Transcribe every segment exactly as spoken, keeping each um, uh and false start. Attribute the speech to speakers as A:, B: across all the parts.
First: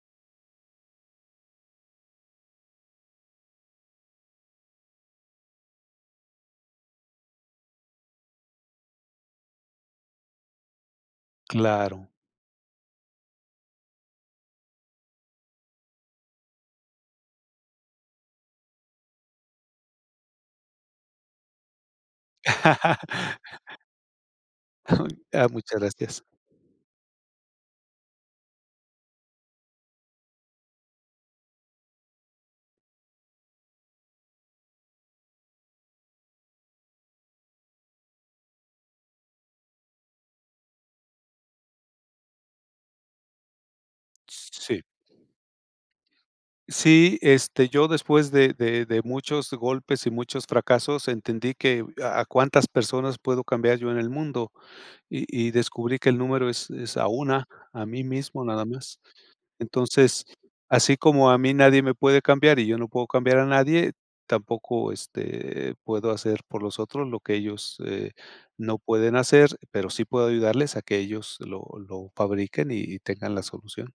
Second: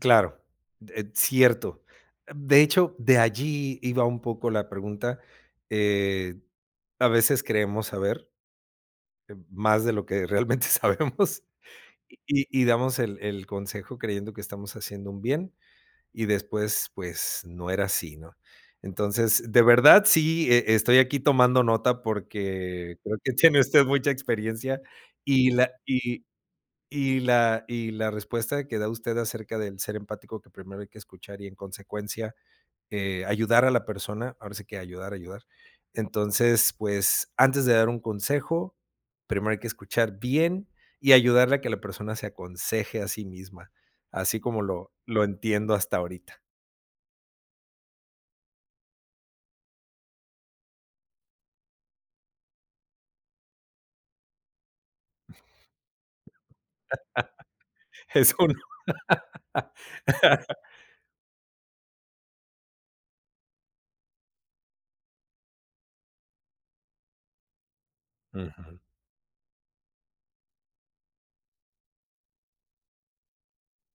A: Claro, eh, cierto. De hecho, de allí iba un poco la pregunta, eh, a veces creemos saber em, más de lo que realmente sabemos.
B: Claro.
A: Y y y damos el el consejo creyendo que estamos haciendo un bien, y después, pues, no era así, ¿no? Entonces, de verdad, sí e e estoy aquí tomando nota, porque creo que tiene usted mucha experiencia.
B: Ay, ah,
A: Y la
B: muchas
A: y
B: gracias.
A: y y la y la respuesta que da usted acerca del ser empático, que primero hay que escuchar y, en consecuencia, eh, ayudar a la persona, ahora sí que ayudar a ayudar. Entonces, pues, antes de dar un consejo, primero hay que escuchar bien y ayudarle a que la persona se aconseje a sí misma, así
B: S
A: como
B: sí.
A: lo lo entiendo hasta ahorita.
B: Sí, este, yo después de de de muchos golpes y muchos fracasos entendí que a a cuántas personas puedo cambiar yo en el mundo, y y descubrí que el número es es a una. A mí
A: Es
B: mismo,
A: un
B: nada más. Entonces, así como a mí nadie me puede cambiar, y yo no puedo cambiar a nadie, tampoco, este, puedo hacer por los otros lo que ellos, eh, no
A: Ujú.
B: pueden hacer, pero sí puedo ayudarles a que ellos lo lo fabriquen y y tengan la solución.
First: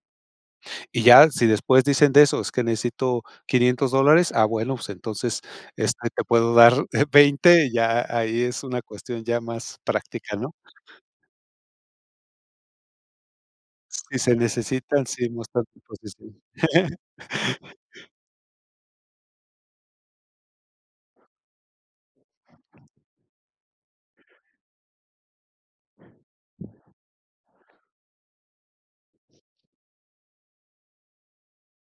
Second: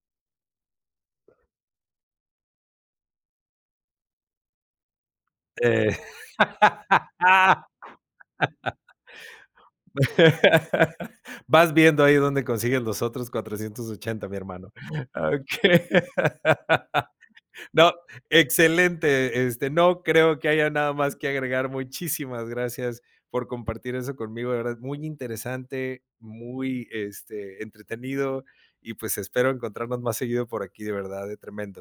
B: Y ya, si después dicen de eso: "Es que necesito quinientos dólares". Ah, bueno, pues, entonces,
A: Eh
B: este, te puedo dar veinte y ahí es una cuestión ya más práctica, ¿no?
A: Vas viendo ahí dónde consigues los otros cuatrocientos
B: Si
A: ochenta,
B: se
A: mi hermano.
B: necesitan, sí, mas tarde
A: Okey.
B: lo discu
A: No, excelente, este, no creo que haya nada más que agregar. Muchísimas gracias por compartir eso conmigo, de verdad. Muy interesante, muy, este, entretenido y, pues, espero encontrarnos más seguido por aquí, de verdad, ¿eh? Tremendo.